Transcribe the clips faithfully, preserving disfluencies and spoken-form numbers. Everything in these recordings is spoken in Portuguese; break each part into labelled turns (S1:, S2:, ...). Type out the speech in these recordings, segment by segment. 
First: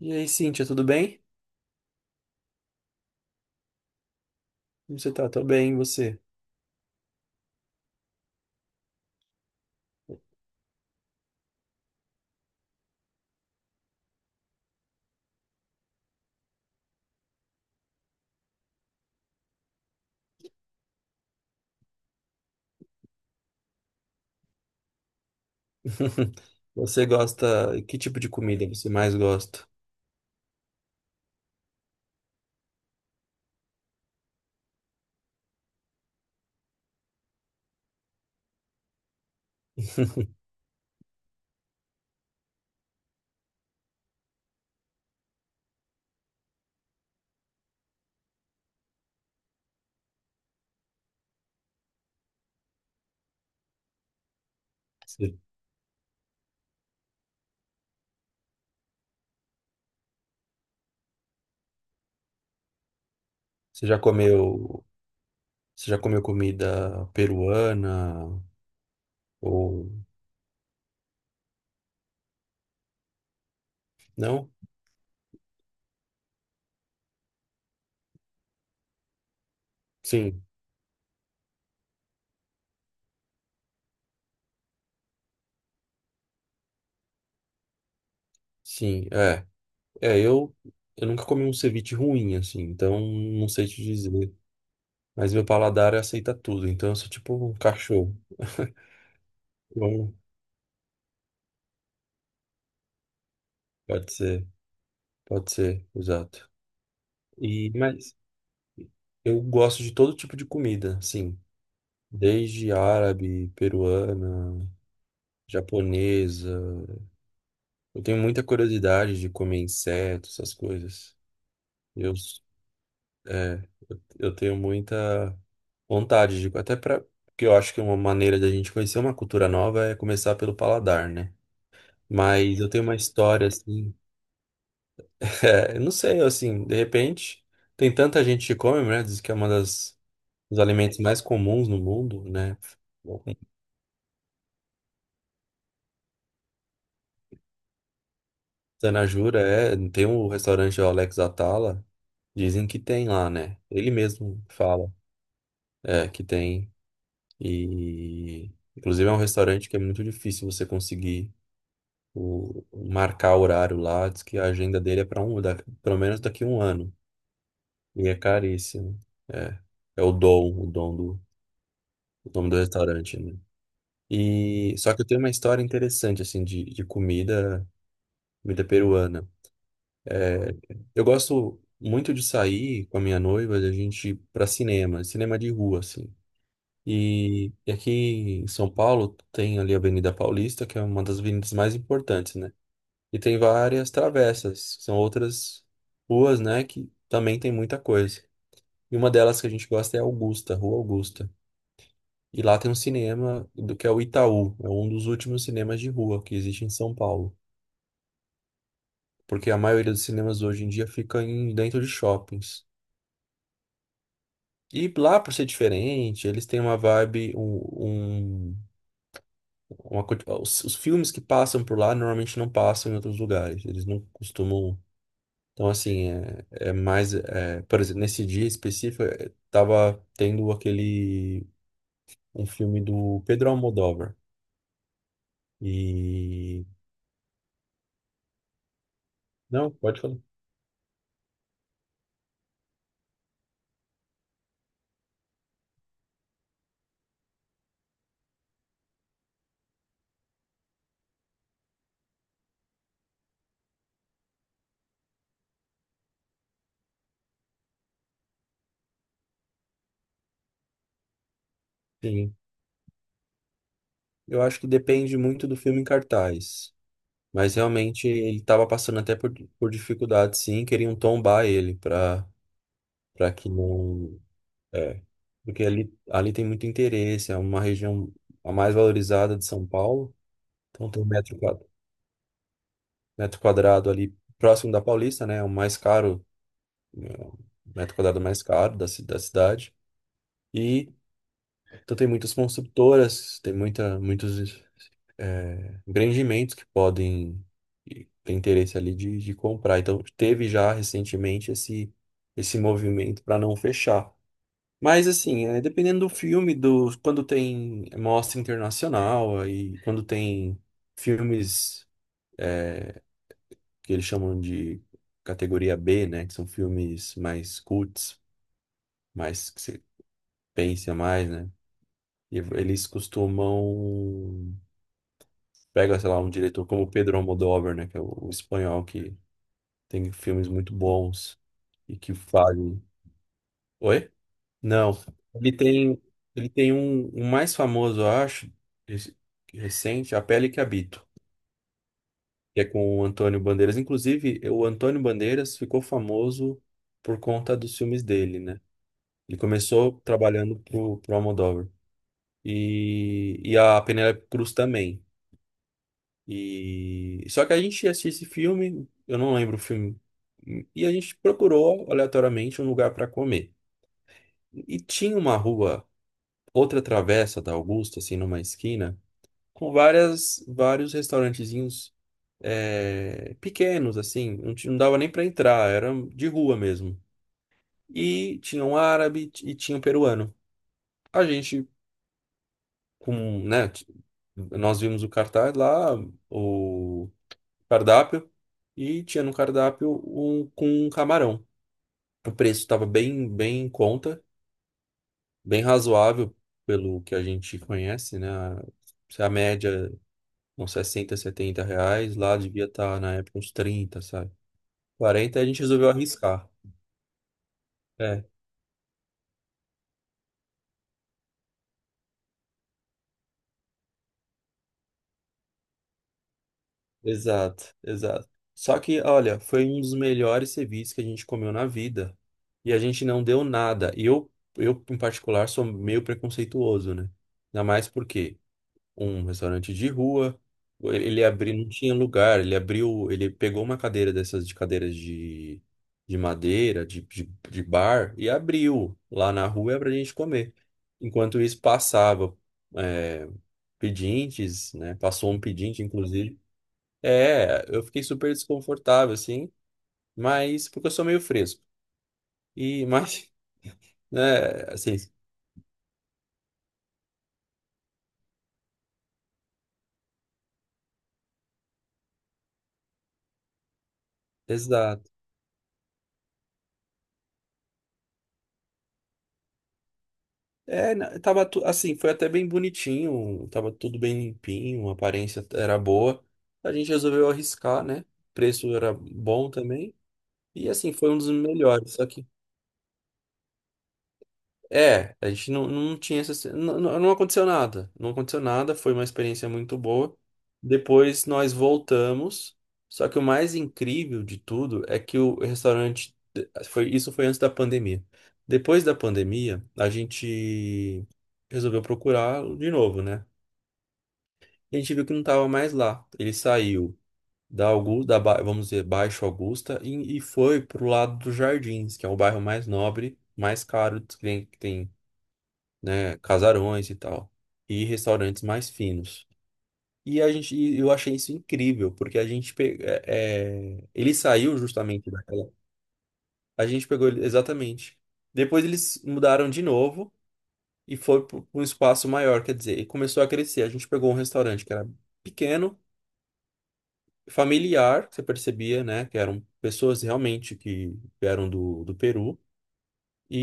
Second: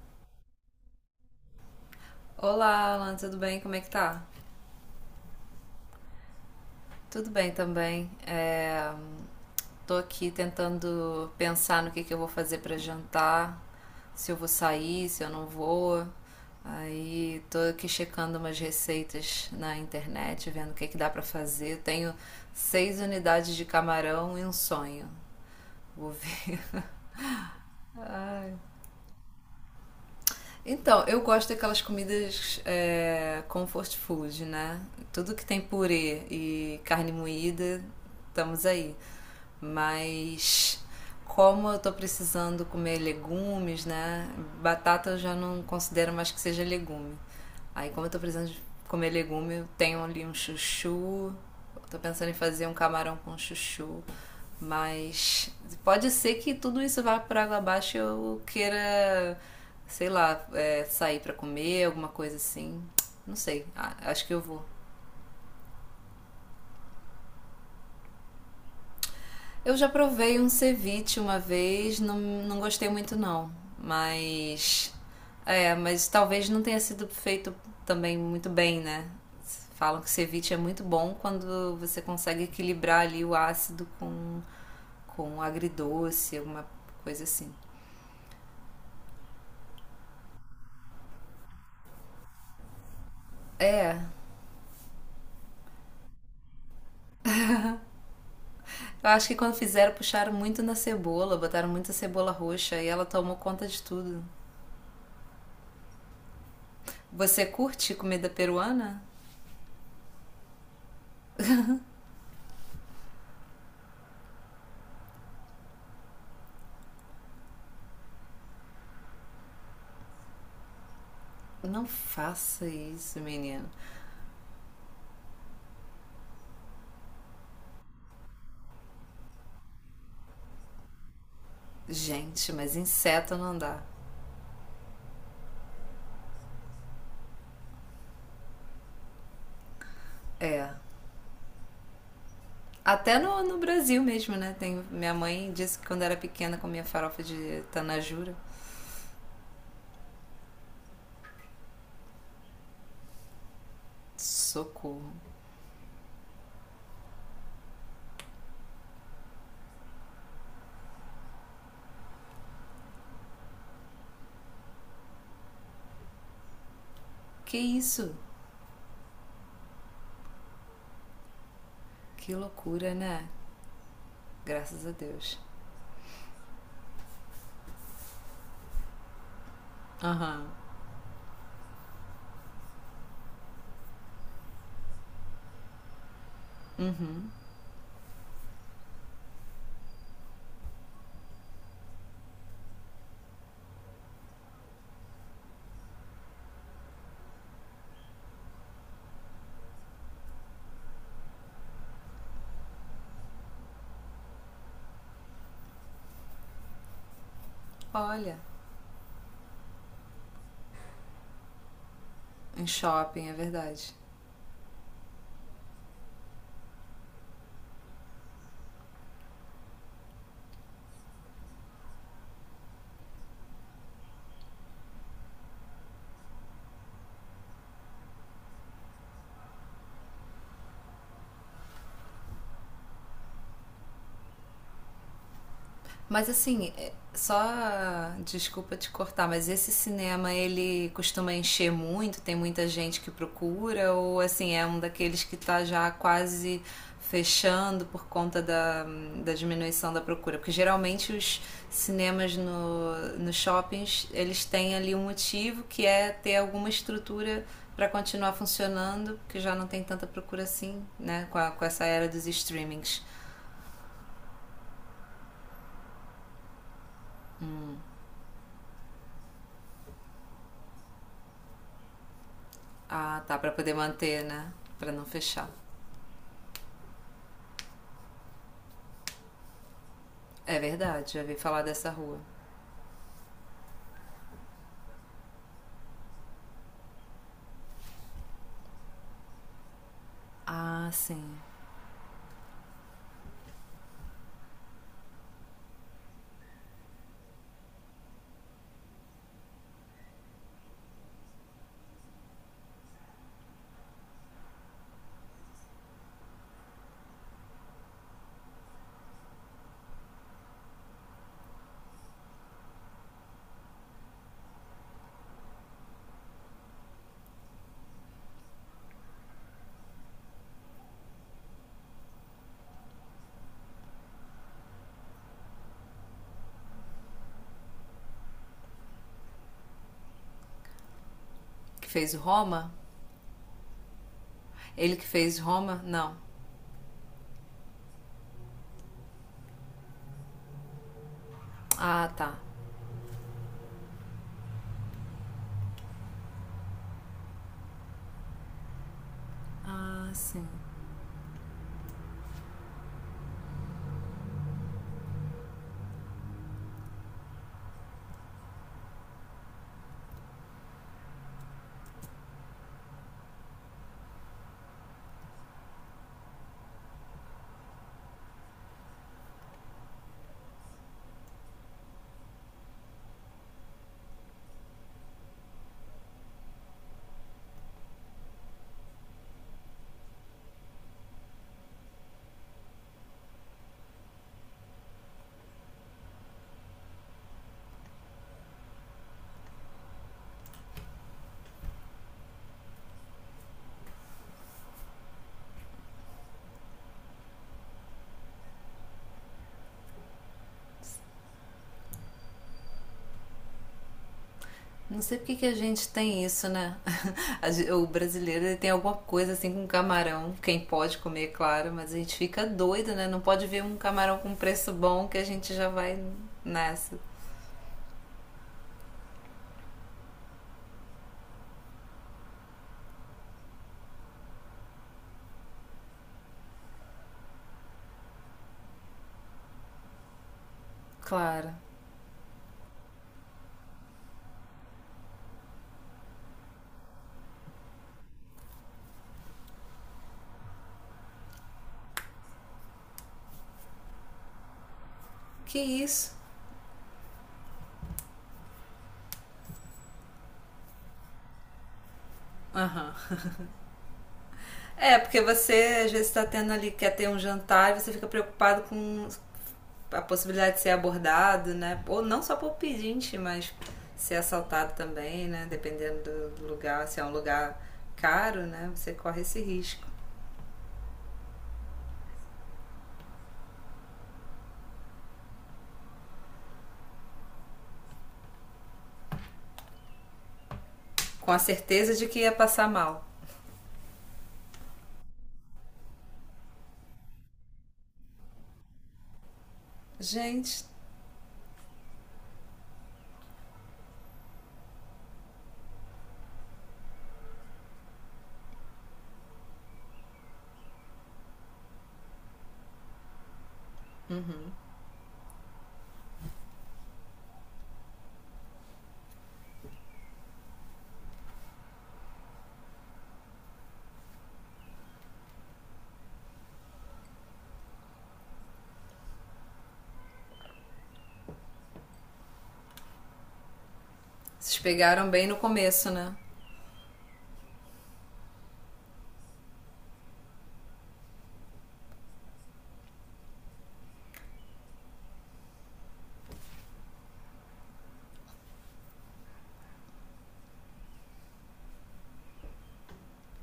S1: E aí, Cíntia, tudo bem?
S2: Olá, Alan, tudo bem? Como é que tá?
S1: Como você tá? Tô bem, e você?
S2: Tudo bem também. É, tô aqui tentando pensar no que que eu vou fazer para jantar, se eu vou sair, se eu não vou. Aí tô aqui checando umas receitas na internet, vendo o que que dá para fazer. Tenho seis unidades de camarão e um sonho. Vou ver.
S1: Você gosta... Que tipo de
S2: Ai.
S1: comida você mais gosta?
S2: Então, eu gosto daquelas comidas é, comfort food, né? Tudo que tem purê e carne moída, estamos aí. Mas como eu tô precisando comer legumes, né? Batata eu já não considero mais que seja legume. Aí como eu tô precisando de comer legume, eu tenho ali um chuchu. Tô pensando em fazer um camarão com chuchu.
S1: Você
S2: Mas pode ser que tudo isso vá por água abaixo e eu queira, sei lá, é, sair pra comer, alguma coisa assim. Não sei.
S1: você
S2: Ah,
S1: já
S2: acho que eu vou.
S1: comeu... Você já comeu comida peruana?
S2: Eu já
S1: Ou...
S2: provei um ceviche uma vez, não, não gostei muito não,
S1: Não?
S2: mas é, mas talvez não tenha sido feito também muito bem, né? Falam que
S1: Sim,
S2: ceviche é muito bom quando você consegue equilibrar ali o ácido com com agridoce, alguma coisa assim.
S1: sim, é. É, eu... Eu nunca comi um ceviche ruim, assim, então não sei te
S2: É,
S1: dizer. Mas meu paladar aceita tudo, então eu sou tipo um cachorro.
S2: Eu acho que quando fizeram,
S1: Bom,
S2: puxaram muito na cebola, botaram muita cebola roxa e ela tomou conta de
S1: pode
S2: tudo.
S1: ser, pode ser, exato.
S2: Você
S1: E,
S2: curte
S1: mas...
S2: comida peruana?
S1: Eu gosto de todo tipo de comida, sim. Desde árabe, peruana, japonesa. Eu tenho muita curiosidade de comer insetos, essas coisas.
S2: Não
S1: Eu,
S2: faça isso,
S1: é,
S2: menino.
S1: eu tenho muita vontade de, até para, porque eu acho que uma maneira da gente conhecer uma cultura nova é começar pelo paladar, né?
S2: Gente,
S1: Mas eu
S2: mas
S1: tenho uma
S2: inseto
S1: história
S2: não dá.
S1: assim, é, eu não sei, assim, de repente tem tanta gente que come, né? Diz que é uma das dos
S2: É.
S1: alimentos mais comuns no mundo, né?
S2: Até no, no Brasil mesmo, né? Tem, minha mãe disse que quando era pequena comia farofa de tanajura.
S1: Zanajura, é, tem um restaurante o Alex Atala, dizem que tem lá, né? Ele mesmo fala,
S2: Socorro.
S1: é, que tem. E inclusive é um restaurante que é muito difícil você conseguir o, marcar horário lá, diz que a agenda dele é para um, da, pelo menos daqui a um ano.
S2: Que
S1: E
S2: isso?
S1: é caríssimo. É, é o Dom, o Dom do, o
S2: Que
S1: nome do
S2: loucura,
S1: restaurante,
S2: né?
S1: né? E
S2: Graças a
S1: só que eu tenho uma
S2: Deus.
S1: história interessante assim de, de comida, comida peruana.
S2: Aham.
S1: Eu gosto muito de sair com a minha noiva, a gente ir pra cinema, cinema de rua, assim.
S2: Uhum.
S1: E, e aqui em São Paulo tem ali a Avenida Paulista, que é uma das avenidas mais importantes, né? E tem várias travessas, são outras ruas, né, que também tem muita coisa. E uma delas que a gente gosta é Augusta, Rua Augusta. E lá tem um cinema do que é o Itaú, é um dos últimos cinemas de rua que existe em São Paulo.
S2: Olha,
S1: Porque a maioria dos cinemas hoje em dia fica em, dentro de shoppings.
S2: em shopping, é verdade.
S1: E lá, por ser diferente, eles têm uma vibe, um, um- uma, co- os, os filmes que passam por lá normalmente não passam em outros lugares. Eles não costumam. Então, assim, é, é mais. é, por exemplo, nesse dia específico, é, tava tendo aquele. Um filme do Pedro Almodóvar.
S2: Mas
S1: E.
S2: assim, é- só desculpa te cortar, mas esse
S1: Não, pode falar.
S2: cinema ele costuma encher muito, tem muita gente que procura, ou assim, é um daqueles que tá já quase fechando por conta da, da diminuição da procura? Porque geralmente os cinemas no, nos shoppings, eles têm ali um motivo que é ter alguma estrutura para continuar funcionando, porque já não tem tanta procura assim, né, com, a- com essa era dos
S1: Sim.
S2: streamings.
S1: Eu acho que depende muito do filme em cartaz. Mas
S2: Hum.
S1: realmente ele estava passando até por, por dificuldade, sim. Queriam tombar ele para
S2: Ah,
S1: para
S2: tá,
S1: que
S2: pra poder
S1: não.
S2: manter, né? Pra
S1: É,
S2: não fechar.
S1: porque ali, ali tem muito interesse, é uma região a mais valorizada de São Paulo,
S2: É
S1: então tem um
S2: verdade, já vi
S1: metro
S2: falar
S1: quadrado,
S2: dessa rua.
S1: metro quadrado ali próximo da Paulista, né, é o mais caro, né, o metro quadrado mais caro da, ci- da cidade,
S2: Ah,
S1: e
S2: sim.
S1: então tem muitas construtoras, tem muita, muitos é, empreendimentos que podem ter interesse ali de, de comprar, então teve já recentemente esse, esse movimento para não fechar. Mas assim, é, dependendo do filme, do quando tem mostra internacional, aí quando tem filmes que eles chamam de categoria B, né, que são filmes mais cults, mais que você pensa mais, né? E eles costumam pega, sei lá, um diretor como Pedro Almodóvar, né, que é o, o espanhol que tem filmes muito bons
S2: Que
S1: e que
S2: fez Roma?
S1: fazem. Oi? Não.
S2: Ele que fez
S1: Ele
S2: Roma?
S1: tem,
S2: Não.
S1: ele tem um, um mais famoso, eu acho, esse- recente, A Pele que Habito,
S2: Ah, tá.
S1: que é com o Antônio Bandeiras. Inclusive, o Antônio Bandeiras ficou famoso por conta dos filmes dele, né? Ele começou
S2: Ah, sim.
S1: trabalhando pro, pro Almodóvar. E, e a Penélope Cruz também. E, só que a gente assistiu esse filme, eu não lembro o filme, e a gente procurou aleatoriamente um lugar para comer. E tinha uma rua. Outra travessa da Augusta, assim, numa esquina, com várias, vários restaurantezinhos é, pequenos, assim, não, ti- não dava nem para entrar, era de rua mesmo. E tinha um árabe e tinha um peruano. A gente, com, né, t- nós vimos o cartaz lá, o cardápio, e tinha no cardápio um com um camarão. O preço estava bem, bem em conta, bem razoável pelo que a gente conhece, né? Se a média uns sessenta, setenta reais, lá devia estar na época uns trinta, sabe?
S2: Não sei porque
S1: Quarenta a
S2: que a
S1: gente
S2: gente
S1: resolveu
S2: tem isso,
S1: arriscar.
S2: né? A gen- O
S1: É,
S2: brasileiro ele tem alguma coisa assim com camarão. Quem pode comer, claro, mas a gente fica doido, né? Não pode ver um camarão com preço bom que a gente já vai nessa.
S1: exato, exato. Só que, olha, foi um dos melhores serviços que a gente comeu na vida. E a gente não deu nada. E eu, eu, em particular, sou meio preconceituoso, né? Ainda mais porque um restaurante de rua. Ele, ele
S2: Claro.
S1: abriu, não tinha lugar. Ele abriu, ele pegou uma cadeira dessas de cadeiras de, de madeira, de, de, de bar, e abriu lá na rua pra gente comer. Enquanto isso, passava é, pedintes, né? Passou um
S2: Que
S1: pedinte,
S2: isso?
S1: inclusive. É, eu fiquei super desconfortável, assim, mas porque eu sou meio fresco. E,
S2: Aham.
S1: mas, né, assim,
S2: É, porque você às vezes está tendo ali, quer ter um jantar e você fica preocupado com a possibilidade de ser abordado, né? Ou não só por pedinte, mas ser assaltado
S1: exato.
S2: também, né? Dependendo do lugar, se é um lugar caro, né? Você corre esse risco.
S1: É, na- tava tu- assim, foi até bem bonitinho, tava tudo bem limpinho, a aparência era boa. A gente resolveu arriscar, né? O preço era bom também. E assim, foi um dos
S2: Com a
S1: melhores.
S2: certeza
S1: Só
S2: de que
S1: que
S2: ia passar mal.
S1: é, a gente não, não tinha essa. Não, não não aconteceu nada. Não aconteceu nada, foi uma experiência muito boa.
S2: Gente,
S1: Depois nós voltamos. Só que o mais incrível de tudo é que o restaurante. Foi, isso foi antes da pandemia. Depois da pandemia, a gente resolveu procurar de novo, né? E a gente viu que não estava mais lá. Ele saiu da Augusta, da, Ba- vamos dizer, Baixo Augusta, e, e foi pro lado dos Jardins, que é o bairro mais nobre, mais caro que tem, né, casarões e tal, e restaurantes mais finos. E a gente, e eu achei isso incrível, porque a gente pe- é, é, ele saiu
S2: vocês pegaram
S1: justamente
S2: bem no
S1: daquela.
S2: começo, né?
S1: A gente pegou ele exatamente. Depois eles mudaram de novo e foi para um espaço maior, quer dizer, e começou a crescer. A gente pegou um restaurante que era pequeno, familiar, você percebia, né, que eram pessoas realmente que vieram do, do Peru.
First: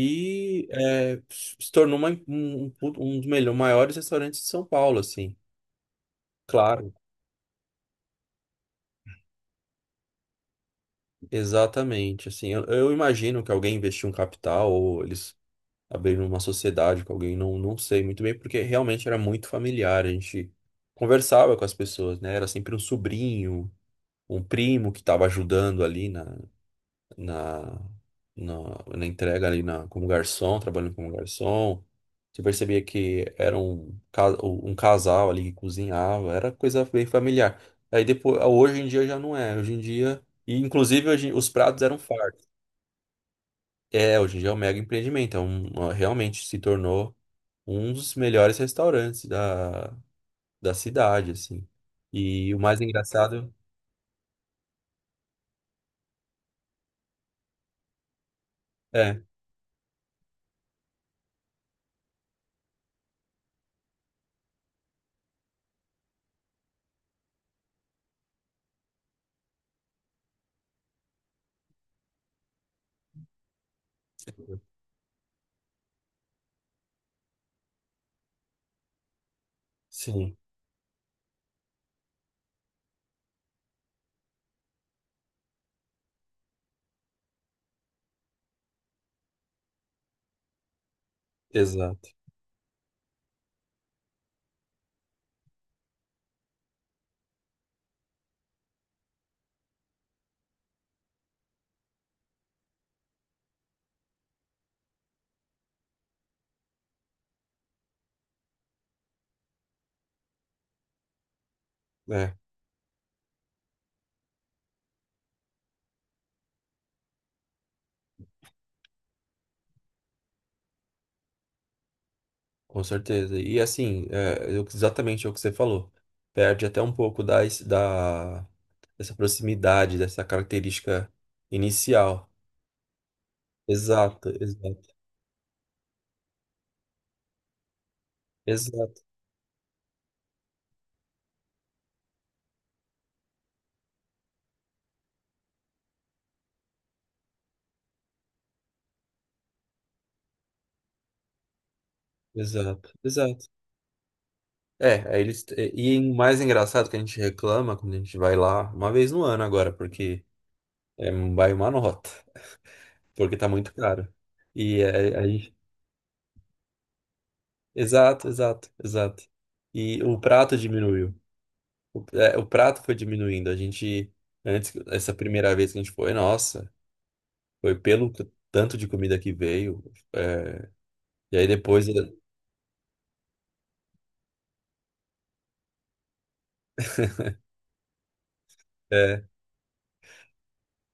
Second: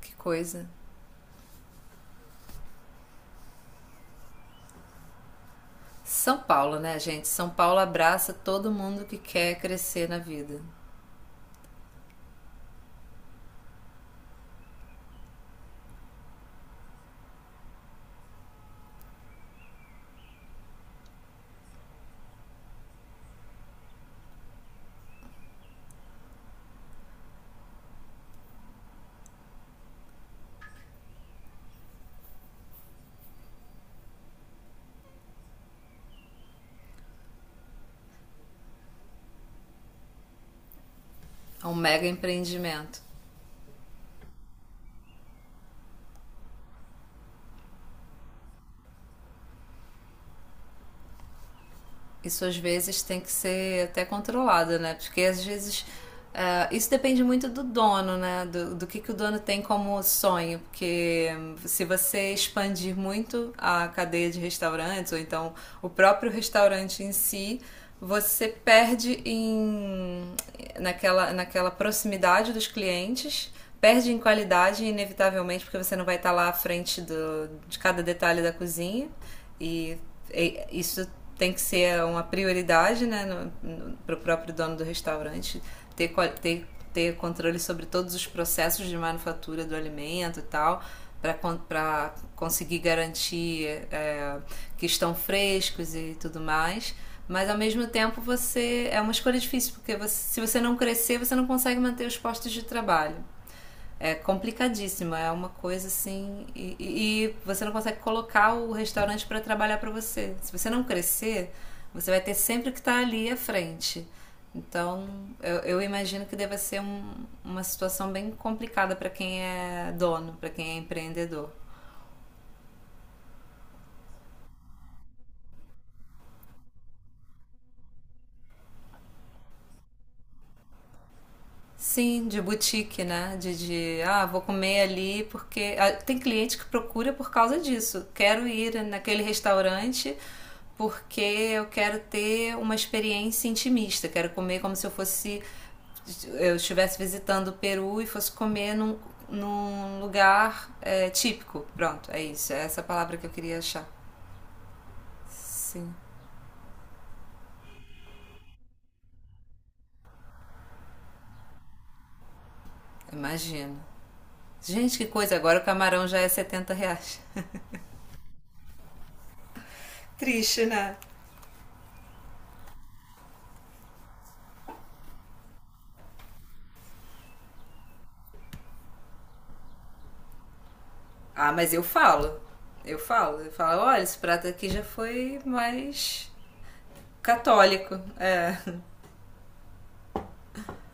S2: Que coisa.
S1: é, se tornou uma- um, um, um dos melhores, maiores restaurantes de São Paulo, assim.
S2: São Paulo,
S1: Claro.
S2: né, gente? São Paulo abraça todo mundo que quer crescer na vida.
S1: Exatamente, assim, eu, eu imagino que alguém investiu um capital ou eles abriram uma sociedade com alguém, não, não sei muito bem, porque realmente era muito familiar, a gente conversava com as pessoas, né? Era sempre um sobrinho, um primo que estava ajudando ali na, na, na, na entrega ali na, como garçom, trabalhando como garçom. Você percebia que era um, ca- um casal ali que cozinhava, era coisa bem familiar. Aí depois, hoje em dia já não é, hoje em dia... E, inclusive, hoje, os
S2: É um
S1: pratos eram
S2: mega
S1: fartos.
S2: empreendimento.
S1: É, hoje em dia é um mega empreendimento, é um, uma- realmente se tornou um dos melhores restaurantes da, da cidade, assim.
S2: Isso
S1: E
S2: às
S1: o mais
S2: vezes tem que
S1: engraçado
S2: ser até controlado, né? Porque às vezes uh, isso depende muito do dono, né? Do, do que, que o
S1: é,
S2: dono tem como sonho. Porque se você expandir muito a cadeia de restaurantes, ou então o próprio restaurante em si, você perde em, naquela, naquela proximidade dos clientes perde em qualidade, inevitavelmente, porque você não vai estar lá à frente do, de cada detalhe da cozinha. E
S1: sim,
S2: é, isso tem que ser uma prioridade, né, para o próprio dono do restaurante ter, ter, ter controle sobre todos os processos de manufatura do alimento e tal, para
S1: exato,
S2: conseguir garantir é, que estão frescos e tudo mais. Mas ao mesmo tempo você é uma escolha difícil, porque você, se você não crescer, você não consegue manter os postos de trabalho, é complicadíssima, é uma coisa assim. E, e você não consegue colocar o restaurante para trabalhar para você. Se você não crescer, você vai ter
S1: é,
S2: sempre que estar ali à frente. Então, eu, eu imagino que deva ser um- uma situação bem complicada para quem é dono, para quem é empreendedor.
S1: com certeza. E assim, é, eu- exatamente o que você falou, perde até um pouco da, da, dessa proximidade, dessa característica
S2: Sim,
S1: inicial.
S2: de boutique, né? De, de, ah,
S1: Exato,
S2: vou comer
S1: exato,
S2: ali porque. Ah, tem cliente que procura por causa disso. Quero ir
S1: exato,
S2: naquele restaurante porque eu quero ter uma experiência intimista. Quero comer como se eu fosse. Eu estivesse visitando o Peru e fosse comer num, num lugar é, típico. Pronto, é isso. É essa
S1: exato,
S2: palavra que eu
S1: exato.
S2: queria achar.
S1: É, aí eles.
S2: Sim,
S1: E o mais engraçado que a gente reclama quando a gente vai lá, uma vez no ano agora, porque é, vai uma nota, porque tá muito
S2: imagino.
S1: caro. E
S2: Gente, que
S1: é, a
S2: coisa!
S1: gente.
S2: Agora o camarão já é setenta reais.
S1: Exato, exato, exato. E o prato
S2: Triste, né?
S1: diminuiu. O, é, o prato foi diminuindo. A gente. Antes, essa primeira vez que a gente foi, nossa, foi pelo c- tanto de comida que veio. É, e aí
S2: Ah, mas eu
S1: depois.
S2: falo. Eu falo. Eu falo, olha, esse prato aqui já foi mais católico. É.
S1: É,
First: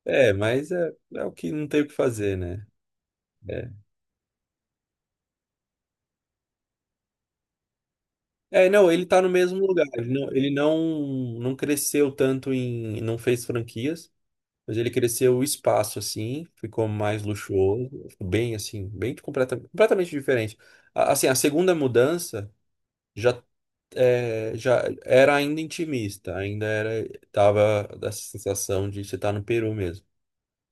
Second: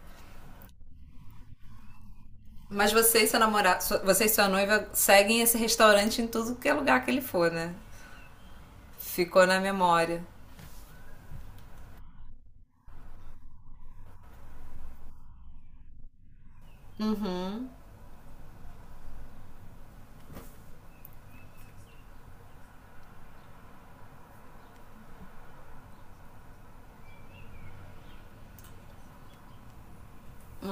S1: é, mas é, é o que não tem o que fazer, né?
S2: Mas você e seu
S1: É,
S2: namorado, sua- você e sua noiva seguem esse restaurante em tudo que é lugar que ele for, né?
S1: É, não, ele tá no
S2: Ficou na
S1: mesmo lugar. Ele
S2: memória.
S1: não, ele não, não cresceu tanto em, não fez franquias, mas ele cresceu o espaço assim, ficou mais
S2: Uhum,
S1: luxuoso, ficou bem assim, bem completamente, completamente diferente. A- Assim, a segunda mudança já é, já era ainda intimista, ainda era tava dessa sensação de você estar no Peru mesmo.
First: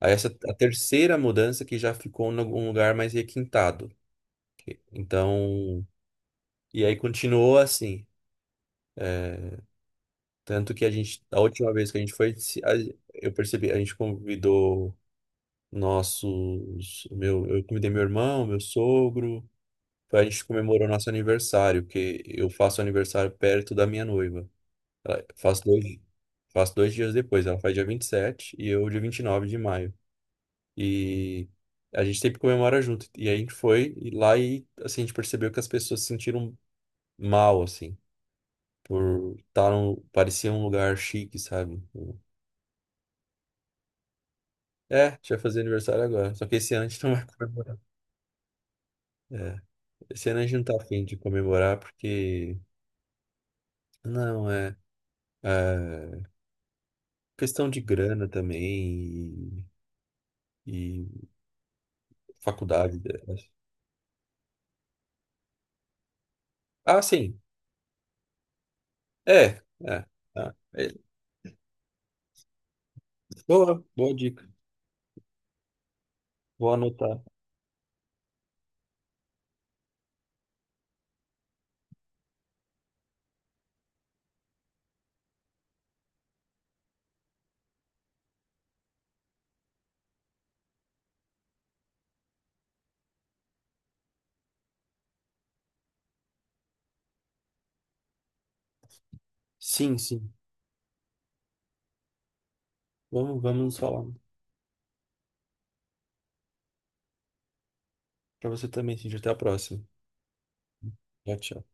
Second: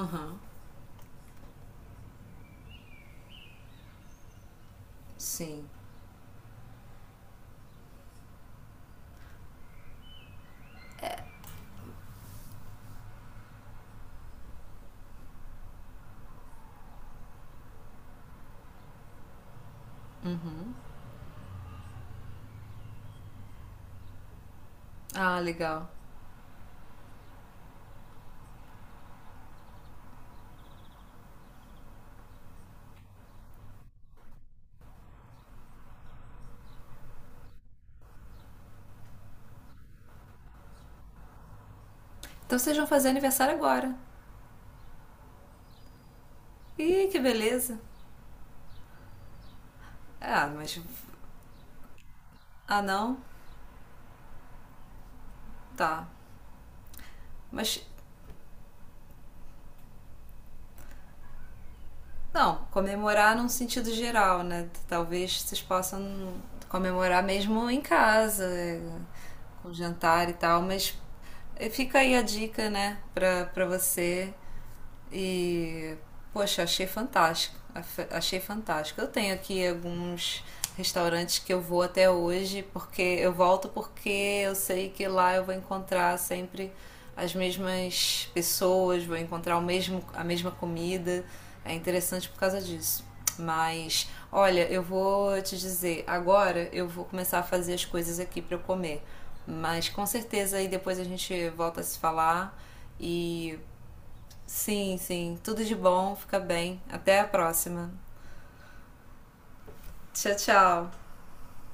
S1: Aí essa a terceira mudança que já ficou em algum lugar mais requintado.
S2: Sim.
S1: Então, e aí continuou assim. Tanto que a gente, a última vez que a gente foi, se- a- eu percebi, a gente convidou nossos, meu, eu convidei meu irmão, meu sogro, a gente comemorou nosso aniversário, porque eu faço aniversário perto da minha noiva. Ela,
S2: Ah,
S1: faço
S2: legal.
S1: dois, faço dois dias depois, ela faz dia vinte e sete e eu dia vinte e nove de maio. E a gente sempre comemora junto. E a gente foi e lá e assim, a gente percebeu que as pessoas se sentiram mal, assim, por estar num, parecia um lugar chique, sabe?
S2: Então vocês vão fazer aniversário agora.
S1: É, a gente vai fazer aniversário agora. Só que esse ano a gente
S2: Ih,
S1: não
S2: que
S1: vai
S2: beleza.
S1: comemorar. É, esse ano a
S2: Ah,
S1: gente não tá
S2: mas.
S1: afim de comemorar porque.
S2: Ah, não?
S1: Não, é.
S2: Tá.
S1: É, questão de
S2: Mas
S1: grana também e, e
S2: Não,
S1: faculdade.
S2: comemorar
S1: Né?
S2: num sentido geral, né? Talvez vocês possam
S1: Ah,
S2: comemorar
S1: sim.
S2: mesmo em casa, é,
S1: É,
S2: com
S1: é,
S2: jantar e
S1: tá.
S2: tal,
S1: É,
S2: mas eh, fica aí a dica, né, pra, pra
S1: boa, boa
S2: você
S1: dica.
S2: e, poxa,
S1: Vou
S2: achei
S1: anotar.
S2: fantástico. Afe- Achei fantástico. Eu tenho aqui alguns restaurantes que eu vou até hoje, porque eu volto porque eu sei que lá eu vou encontrar sempre as mesmas pessoas, vou encontrar o mesmo, a mesma comida. É interessante por causa disso. Mas, olha, eu vou te dizer, agora eu vou começar a fazer as coisas aqui para eu comer. Mas
S1: Sim,
S2: com
S1: sim.
S2: certeza aí depois a gente volta a se falar
S1: Vamos,
S2: e
S1: vamos nos falar.
S2: Sim, sim. Tudo de bom, fica bem. Até a próxima.
S1: Pra você também, sim. Até a próxima.
S2: Tchau, tchau.
S1: Tchau, tchau.